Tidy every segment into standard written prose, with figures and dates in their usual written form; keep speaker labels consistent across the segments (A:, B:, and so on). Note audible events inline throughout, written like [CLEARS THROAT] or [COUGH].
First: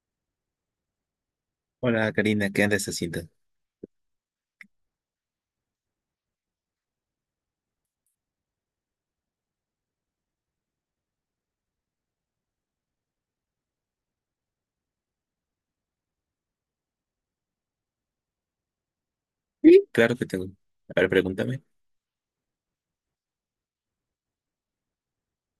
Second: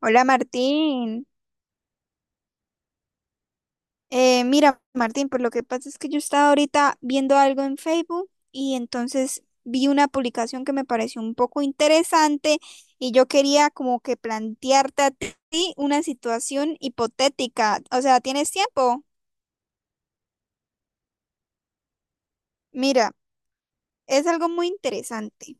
A: Hola Martín.
B: Hola Karina, ¿qué andas haciendo?
A: Mira Martín, pues lo que pasa es que yo estaba ahorita viendo algo en Facebook y entonces vi una publicación que me pareció un poco interesante y yo quería como que plantearte a ti una situación hipotética. O sea, ¿tienes tiempo?
B: Sí. Claro que tengo. A ver, pregúntame.
A: Mira, es algo muy interesante.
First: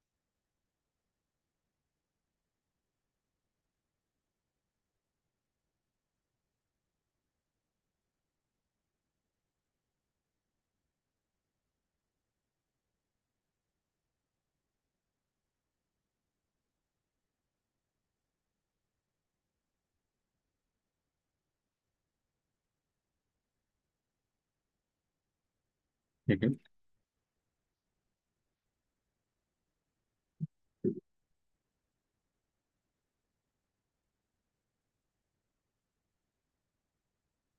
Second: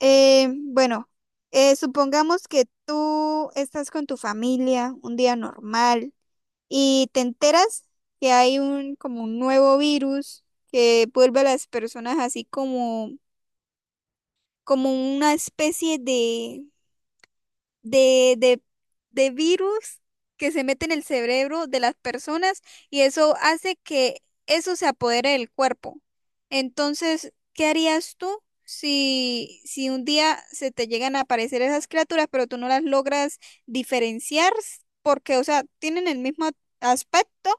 A: Bueno, supongamos que tú estás con tu familia un día normal, y te enteras que hay un como un nuevo virus que vuelve a las personas así como como una especie de, de, de virus que se mete en el cerebro de las personas y eso hace que eso se apodere del cuerpo.
B: Ujú.
A: Entonces, ¿qué harías tú si un día se te llegan a aparecer esas criaturas, pero tú no las logras diferenciar? Porque, o sea, tienen el mismo aspecto,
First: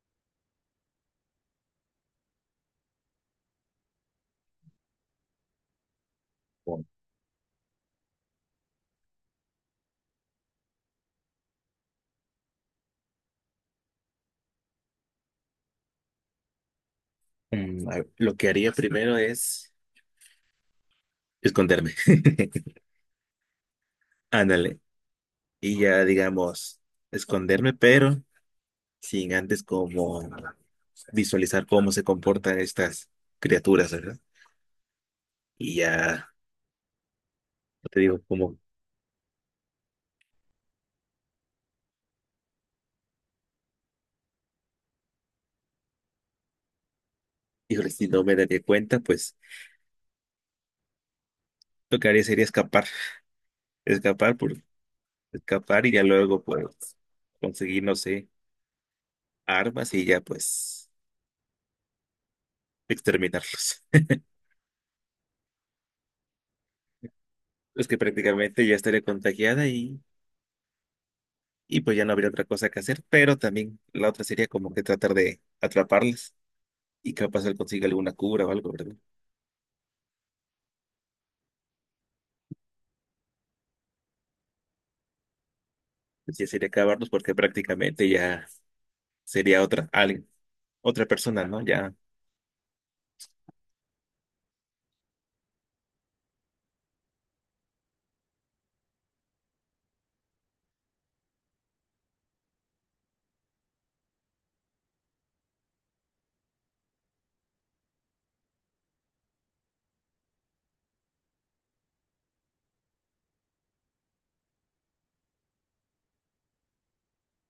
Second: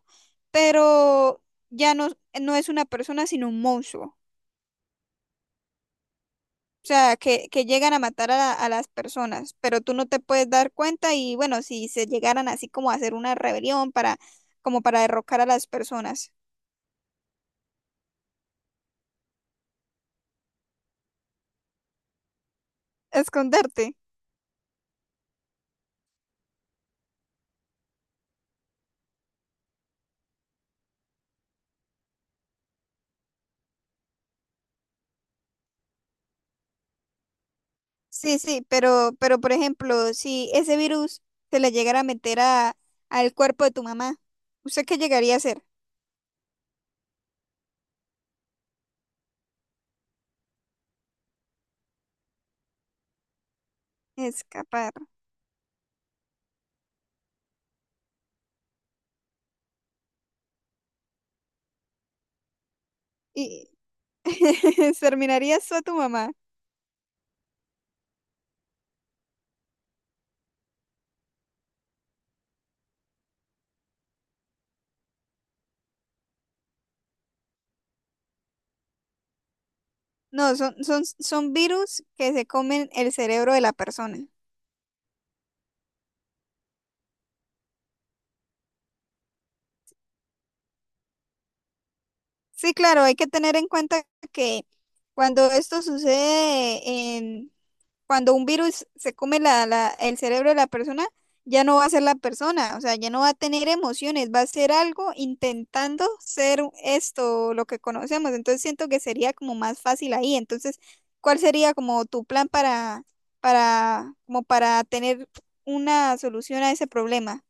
A: pero ya no, no es una persona, sino un monstruo.
B: Bueno,
A: O sea, que llegan a matar a, a las personas, pero tú no te puedes dar cuenta y bueno, si se llegaran así como a hacer una rebelión para, como para derrocar a las personas.
B: a ver, lo que haría primero es esconderme. [LAUGHS]
A: Esconderte.
B: Ándale. Y ya digamos, esconderme, pero sin antes como visualizar cómo se comportan estas criaturas, ¿verdad? Y ya yo te digo,
A: Sí,
B: como,
A: sí, pero por ejemplo, si ese virus se le llegara a meter a, al cuerpo de tu mamá, ¿usted qué llegaría a hacer?
B: híjole, si no me daría cuenta, pues lo que haría sería escapar, escapar por
A: Escapar.
B: escapar y ya luego pues conseguir, no sé, armas y ya pues
A: Y
B: exterminarlos.
A: [LAUGHS] terminarías tú a tu mamá.
B: Pues que prácticamente ya estaría contagiada y pues ya no habría otra cosa que hacer, pero también la otra sería como que tratar de atraparlas y capaz él consiga alguna cura o algo, ¿verdad?
A: No, son, son, son virus que se comen el cerebro de la persona.
B: Pues ya sería acabarlos porque prácticamente ya sería otra, alguien, otra persona, ¿no? Ya,
A: Sí, claro, hay que tener en cuenta que cuando esto sucede, en, cuando un virus se come la, el cerebro de la persona, ya no va a ser la persona, o sea, ya no va a tener emociones, va a ser algo intentando ser esto, lo que conocemos. Entonces siento que sería como más fácil ahí. Entonces, ¿cuál sería como tu plan para, como para tener una solución a ese problema?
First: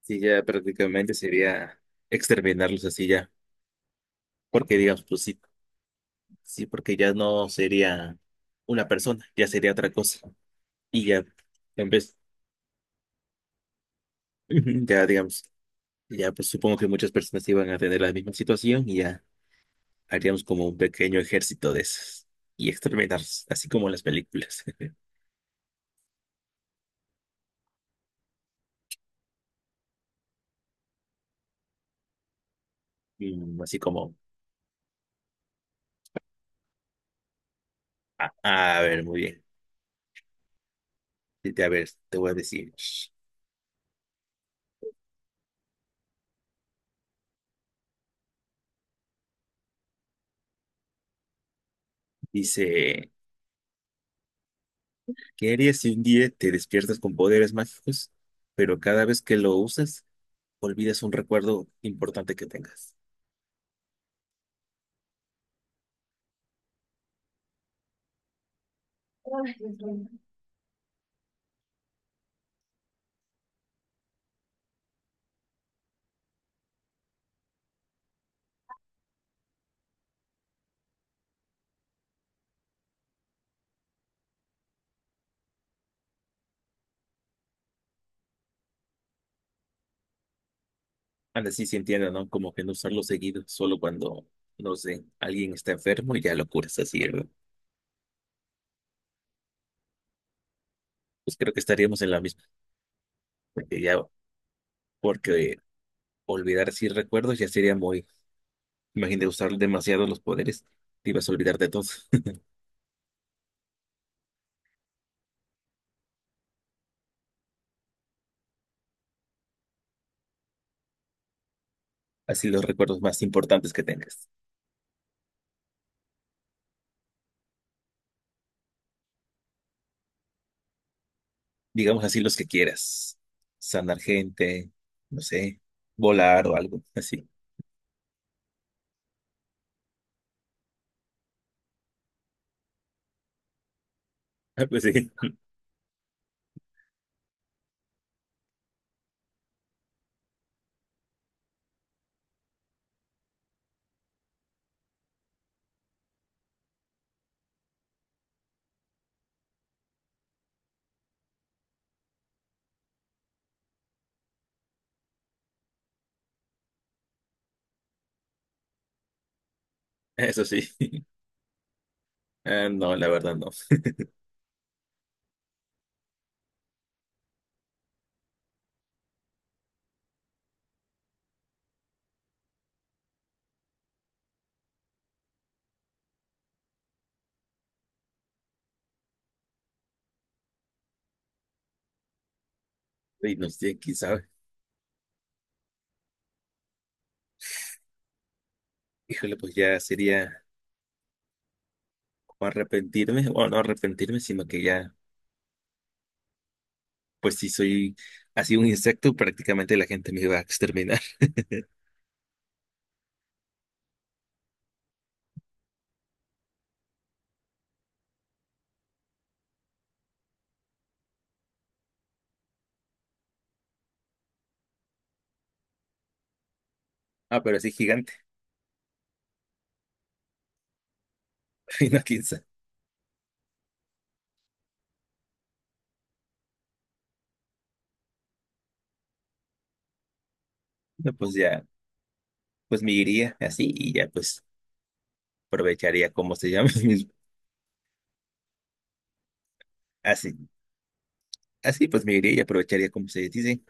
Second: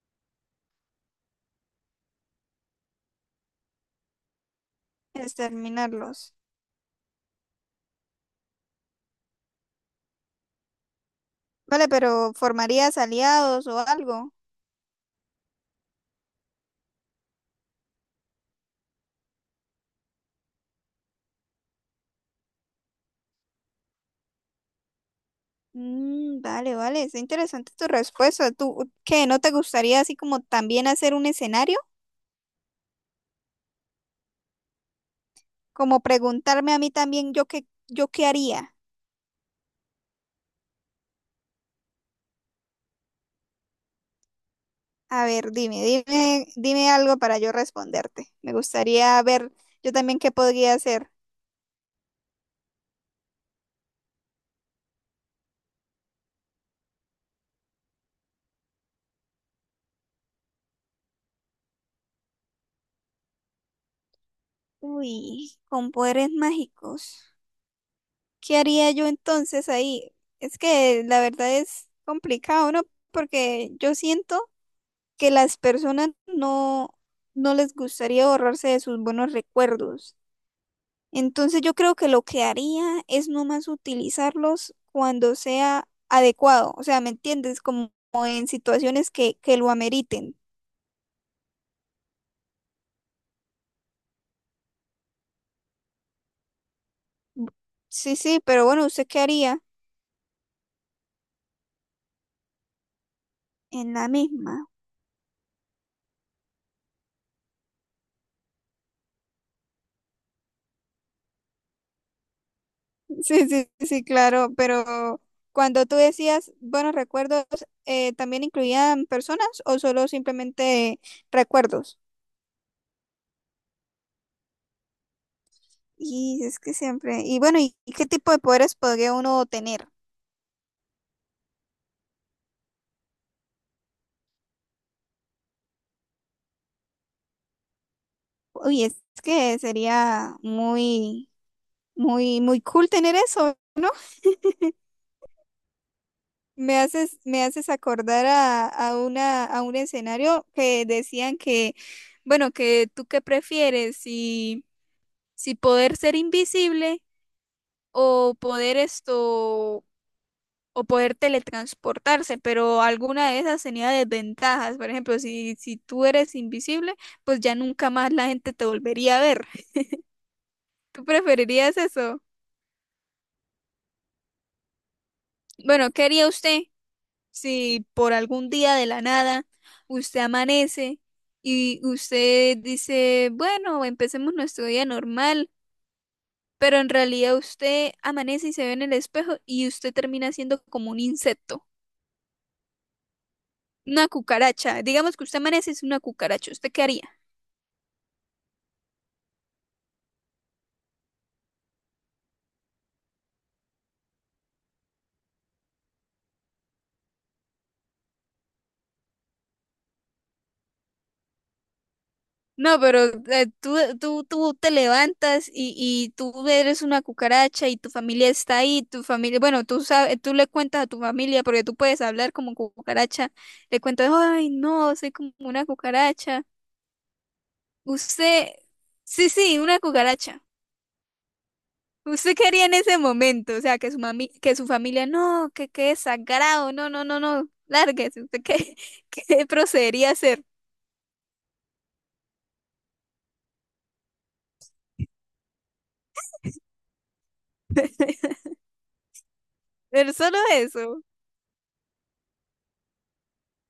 B: sí, ya prácticamente sería exterminarlos así ya, porque digamos, pues sí,
A: Exterminarlos.
B: sí, porque ya no sería una persona, ya sería otra cosa y ya,
A: Vale,
B: en vez,
A: pero ¿formarías aliados o algo?
B: [LAUGHS] ya digamos, ya pues supongo que muchas personas iban a tener la misma situación y ya. Haríamos como un pequeño ejército de esos y experimentar, así como en las películas. [LAUGHS]
A: Mm, vale, vale, es interesante tu respuesta. ¿Tú qué no te gustaría así como también hacer un escenario?
B: Mm, así como,
A: Como preguntarme a mí también yo qué
B: a,
A: haría.
B: a ver, muy bien. A ver, te voy a decir.
A: A ver, dime, dime, dime algo para yo responderte. Me gustaría ver yo también qué podría hacer.
B: Dice, ¿qué harías si un día te despiertas con poderes mágicos, pero cada vez que lo usas, olvidas un recuerdo importante que tengas?
A: Uy, con poderes mágicos. ¿Qué haría yo entonces ahí? Es que la verdad es complicado, ¿no? Porque yo siento que las personas no, no les gustaría borrarse de sus buenos recuerdos. Entonces yo creo que lo que haría es nomás utilizarlos cuando sea adecuado, o sea, ¿me entiendes? Como en situaciones que lo ameriten.
B: Anda, sí se entiende, ¿no? Como que no usarlo seguido, solo cuando, no sé, alguien está enfermo y ya lo curas así, ¿verdad?
A: Sí, sí, pero bueno, ¿usted qué haría?
B: Pues creo que estaríamos en la misma, porque
A: En
B: ya,
A: la misma. [LAUGHS]
B: porque olvidar así recuerdos ya sería muy, imagínate usar demasiado los poderes, te ibas a olvidar de todo. [LAUGHS]
A: Sí, sí, sí, claro, pero cuando tú decías buenos recuerdos, ¿también incluían personas o solo simplemente recuerdos?
B: Así los recuerdos más importantes que tengas.
A: Y es que siempre, y bueno, ¿y qué tipo de poderes podría uno tener?
B: Digamos así los que quieras. Sanar gente, no sé, volar o algo así. [LAUGHS]
A: Uy, es que sería muy, muy, muy cool tener eso, ¿no?
B: Ah, pues sí, [LAUGHS]
A: Me haces acordar a una, a un escenario que decían que, bueno, que tú qué prefieres, si poder ser invisible o poder esto, o poder teletransportarse, pero alguna de esas tenía desventajas. Por ejemplo, si tú eres invisible, pues ya nunca más la gente te volvería a ver.
B: eso sí.
A: ¿Tú preferirías eso?
B: Ah, no, la verdad no. [LAUGHS]
A: Bueno, ¿qué haría usted si por algún día de la nada usted amanece y usted dice, bueno, empecemos nuestro día normal, pero en realidad usted amanece y se ve en el espejo y usted termina siendo como un insecto,
B: Y no sé, quién
A: una
B: sabe.
A: cucaracha? Digamos que usted amanece y es una cucaracha, ¿usted qué haría?
B: Híjole, pues ya sería o arrepentirme, o no arrepentirme, sino que ya, pues si soy así un insecto, prácticamente la gente me iba a exterminar. [LAUGHS]
A: No, pero tú te levantas y tú eres una cucaracha y tu familia está ahí, tu familia, bueno, tú sabes, tú le cuentas a tu familia porque tú puedes hablar como cucaracha, le cuentas, ay, no, soy como una cucaracha.
B: Ah, pero así gigante,
A: Usted, sí, sí, una cucaracha.
B: [LAUGHS] y no quién
A: ¿Usted
B: sabe.
A: qué haría en ese momento? O sea, que su mami, que su familia, no, que qué desagrado, no, no, no, no, lárguese, ¿usted qué, [LAUGHS] qué procedería a hacer?
B: No, pues ya, pues me iría así y ya, pues aprovecharía, ¿cómo se llama? [LAUGHS] Mis-
A: [LAUGHS] Pero solo
B: así,
A: eso.
B: así pues me iría y aprovecharía, como se dice,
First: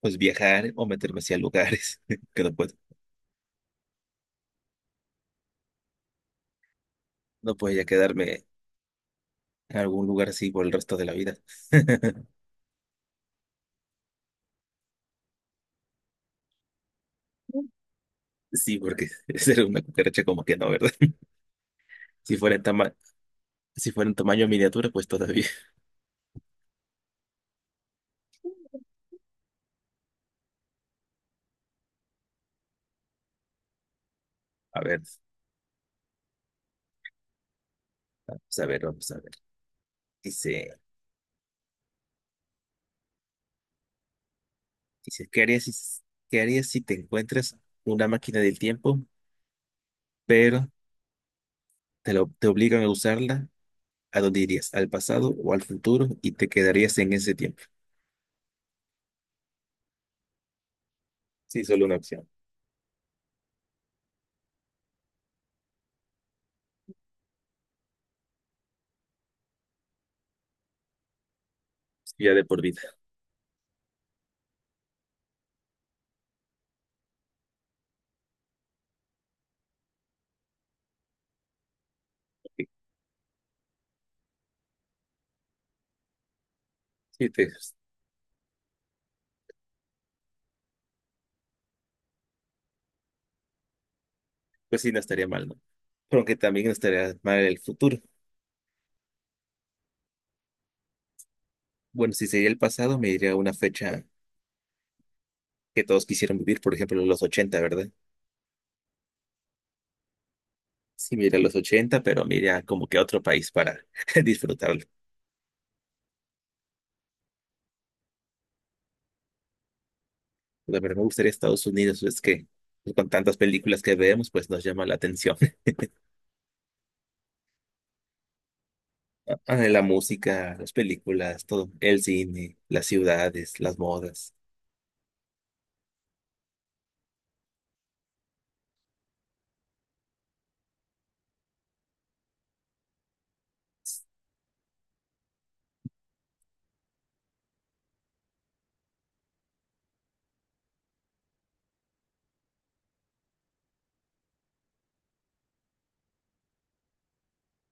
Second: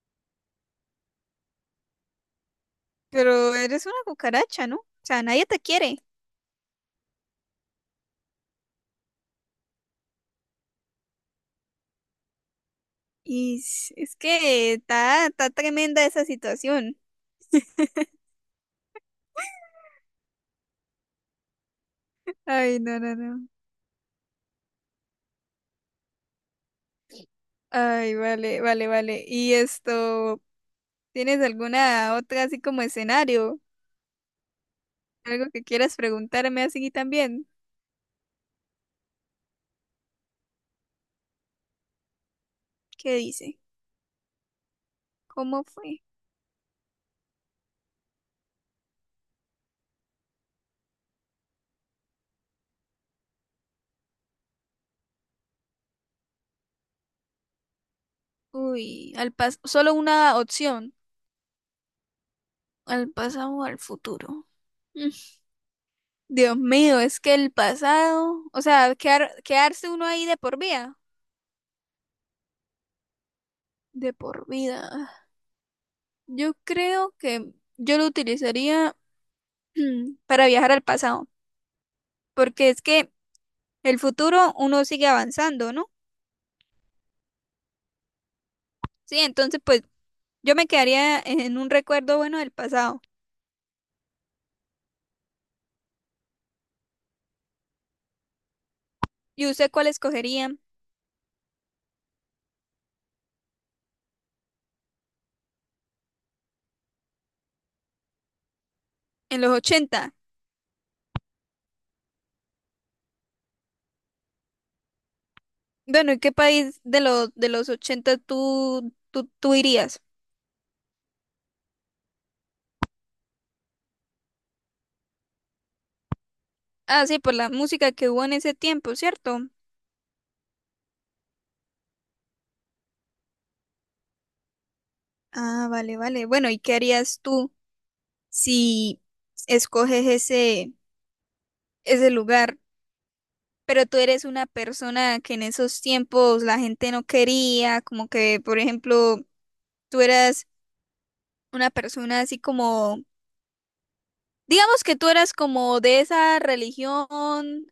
B: pues viajar o meterme hacia lugares [LAUGHS] que no puedo.
A: Pero eres una cucaracha, ¿no? O sea, nadie te quiere.
B: No podía quedarme en algún lugar así por el resto de la vida. [LAUGHS]
A: Y es que está, está tremenda esa situación.
B: Sí, porque ser una cucaracha como que no, ¿verdad? [LAUGHS] Si fuera en
A: Ay,
B: tama-
A: no, no, no.
B: si fuera en tamaño miniatura, pues todavía.
A: Ay, vale, vale, vale. ¿Y esto, tienes alguna otra así como escenario?
B: [LAUGHS] A ver,
A: ¿Algo que quieras preguntarme así también?
B: vamos a ver, vamos a ver. Dice,
A: ¿Qué dice?
B: dice,
A: ¿Cómo fue?
B: ¿qué harías si te encuentras una máquina del tiempo, pero te obligan a usarla? ¿A dónde irías? ¿Al pasado o al futuro? Y te quedarías en ese tiempo.
A: Uy, al pas solo una opción,
B: Sí, solo una opción.
A: al pasado o al futuro. Mm, Dios mío, es que el pasado, o sea, quedarse uno ahí de por vida.
B: Sí, ya de por vida.
A: De por vida. Yo creo que yo lo utilizaría [CLEARS THROAT] para viajar al pasado,
B: Sí,
A: porque es que el futuro uno sigue avanzando, ¿no?
B: sí, te-
A: Sí, entonces pues yo me quedaría en un recuerdo bueno del pasado.
B: pues sí, no estaría mal, ¿no? Pero aunque también no estaría mal el futuro.
A: ¿Y usted cuál escogería
B: Bueno, si sería el pasado, me iría a una fecha que todos quisieran vivir, por ejemplo, los ochenta, ¿verdad?
A: en los 80?
B: Sí, me iría a los 80, pero me iría como que a otro país para [LAUGHS] disfrutarlo.
A: Bueno, ¿y qué país de los 80 tú irías?
B: La verdad me gustaría Estados Unidos, es que con tantas películas que vemos, pues nos llama la atención. [LAUGHS]
A: Ah, sí, por la música que hubo en ese tiempo, ¿cierto?
B: Ah, la música, las películas, todo, el cine, las ciudades, las modas.
A: Ah, vale, vale. Bueno, ¿y qué harías tú si escoges ese lugar? Pero tú eres una persona que en esos tiempos la gente no quería, como que, por ejemplo, tú eras una persona así como, digamos que tú eras como de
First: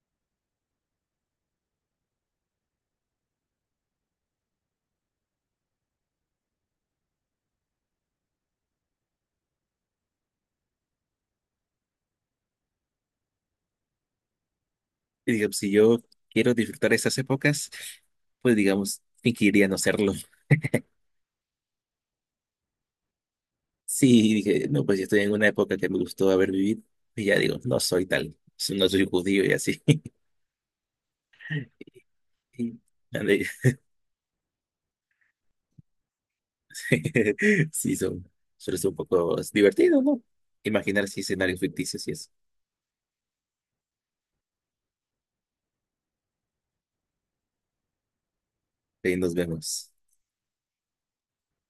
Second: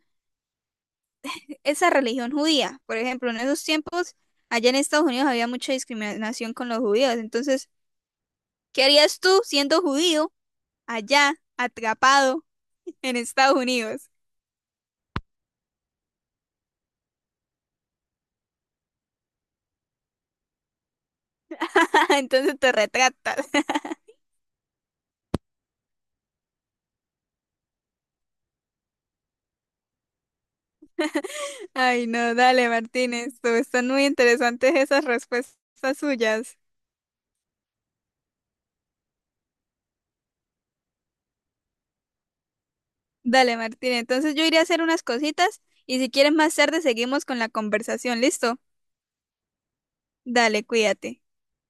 A: esa religión judía. Por ejemplo, en esos tiempos, allá en Estados Unidos había mucha discriminación con los judíos. Entonces, ¿qué harías tú siendo judío allá, atrapado [LAUGHS] en Estados Unidos?
B: Y digamos, si yo quiero disfrutar esas épocas, pues digamos, fingiría no serlo. [LAUGHS]
A: [LAUGHS] Entonces te retratas.
B: Sí, dije, no, pues yo estoy en una época que me gustó haber vivido. Y ya digo, no soy tal, so, no soy judío y así. [LAUGHS]
A: [LAUGHS] Ay, no, dale,
B: Y,
A: Martínez,
B: ande-
A: tú, están muy interesantes esas respuestas suyas.
B: [LAUGHS] sí, son, suele ser un poco divertido, ¿no? Imaginar así escenarios ficticios y eso.
A: Dale, Martín. Entonces yo iré a hacer unas cositas y si quieres más tarde seguimos con la conversación. ¿Listo?
B: Ahí nos vemos.
A: Dale, cuídate.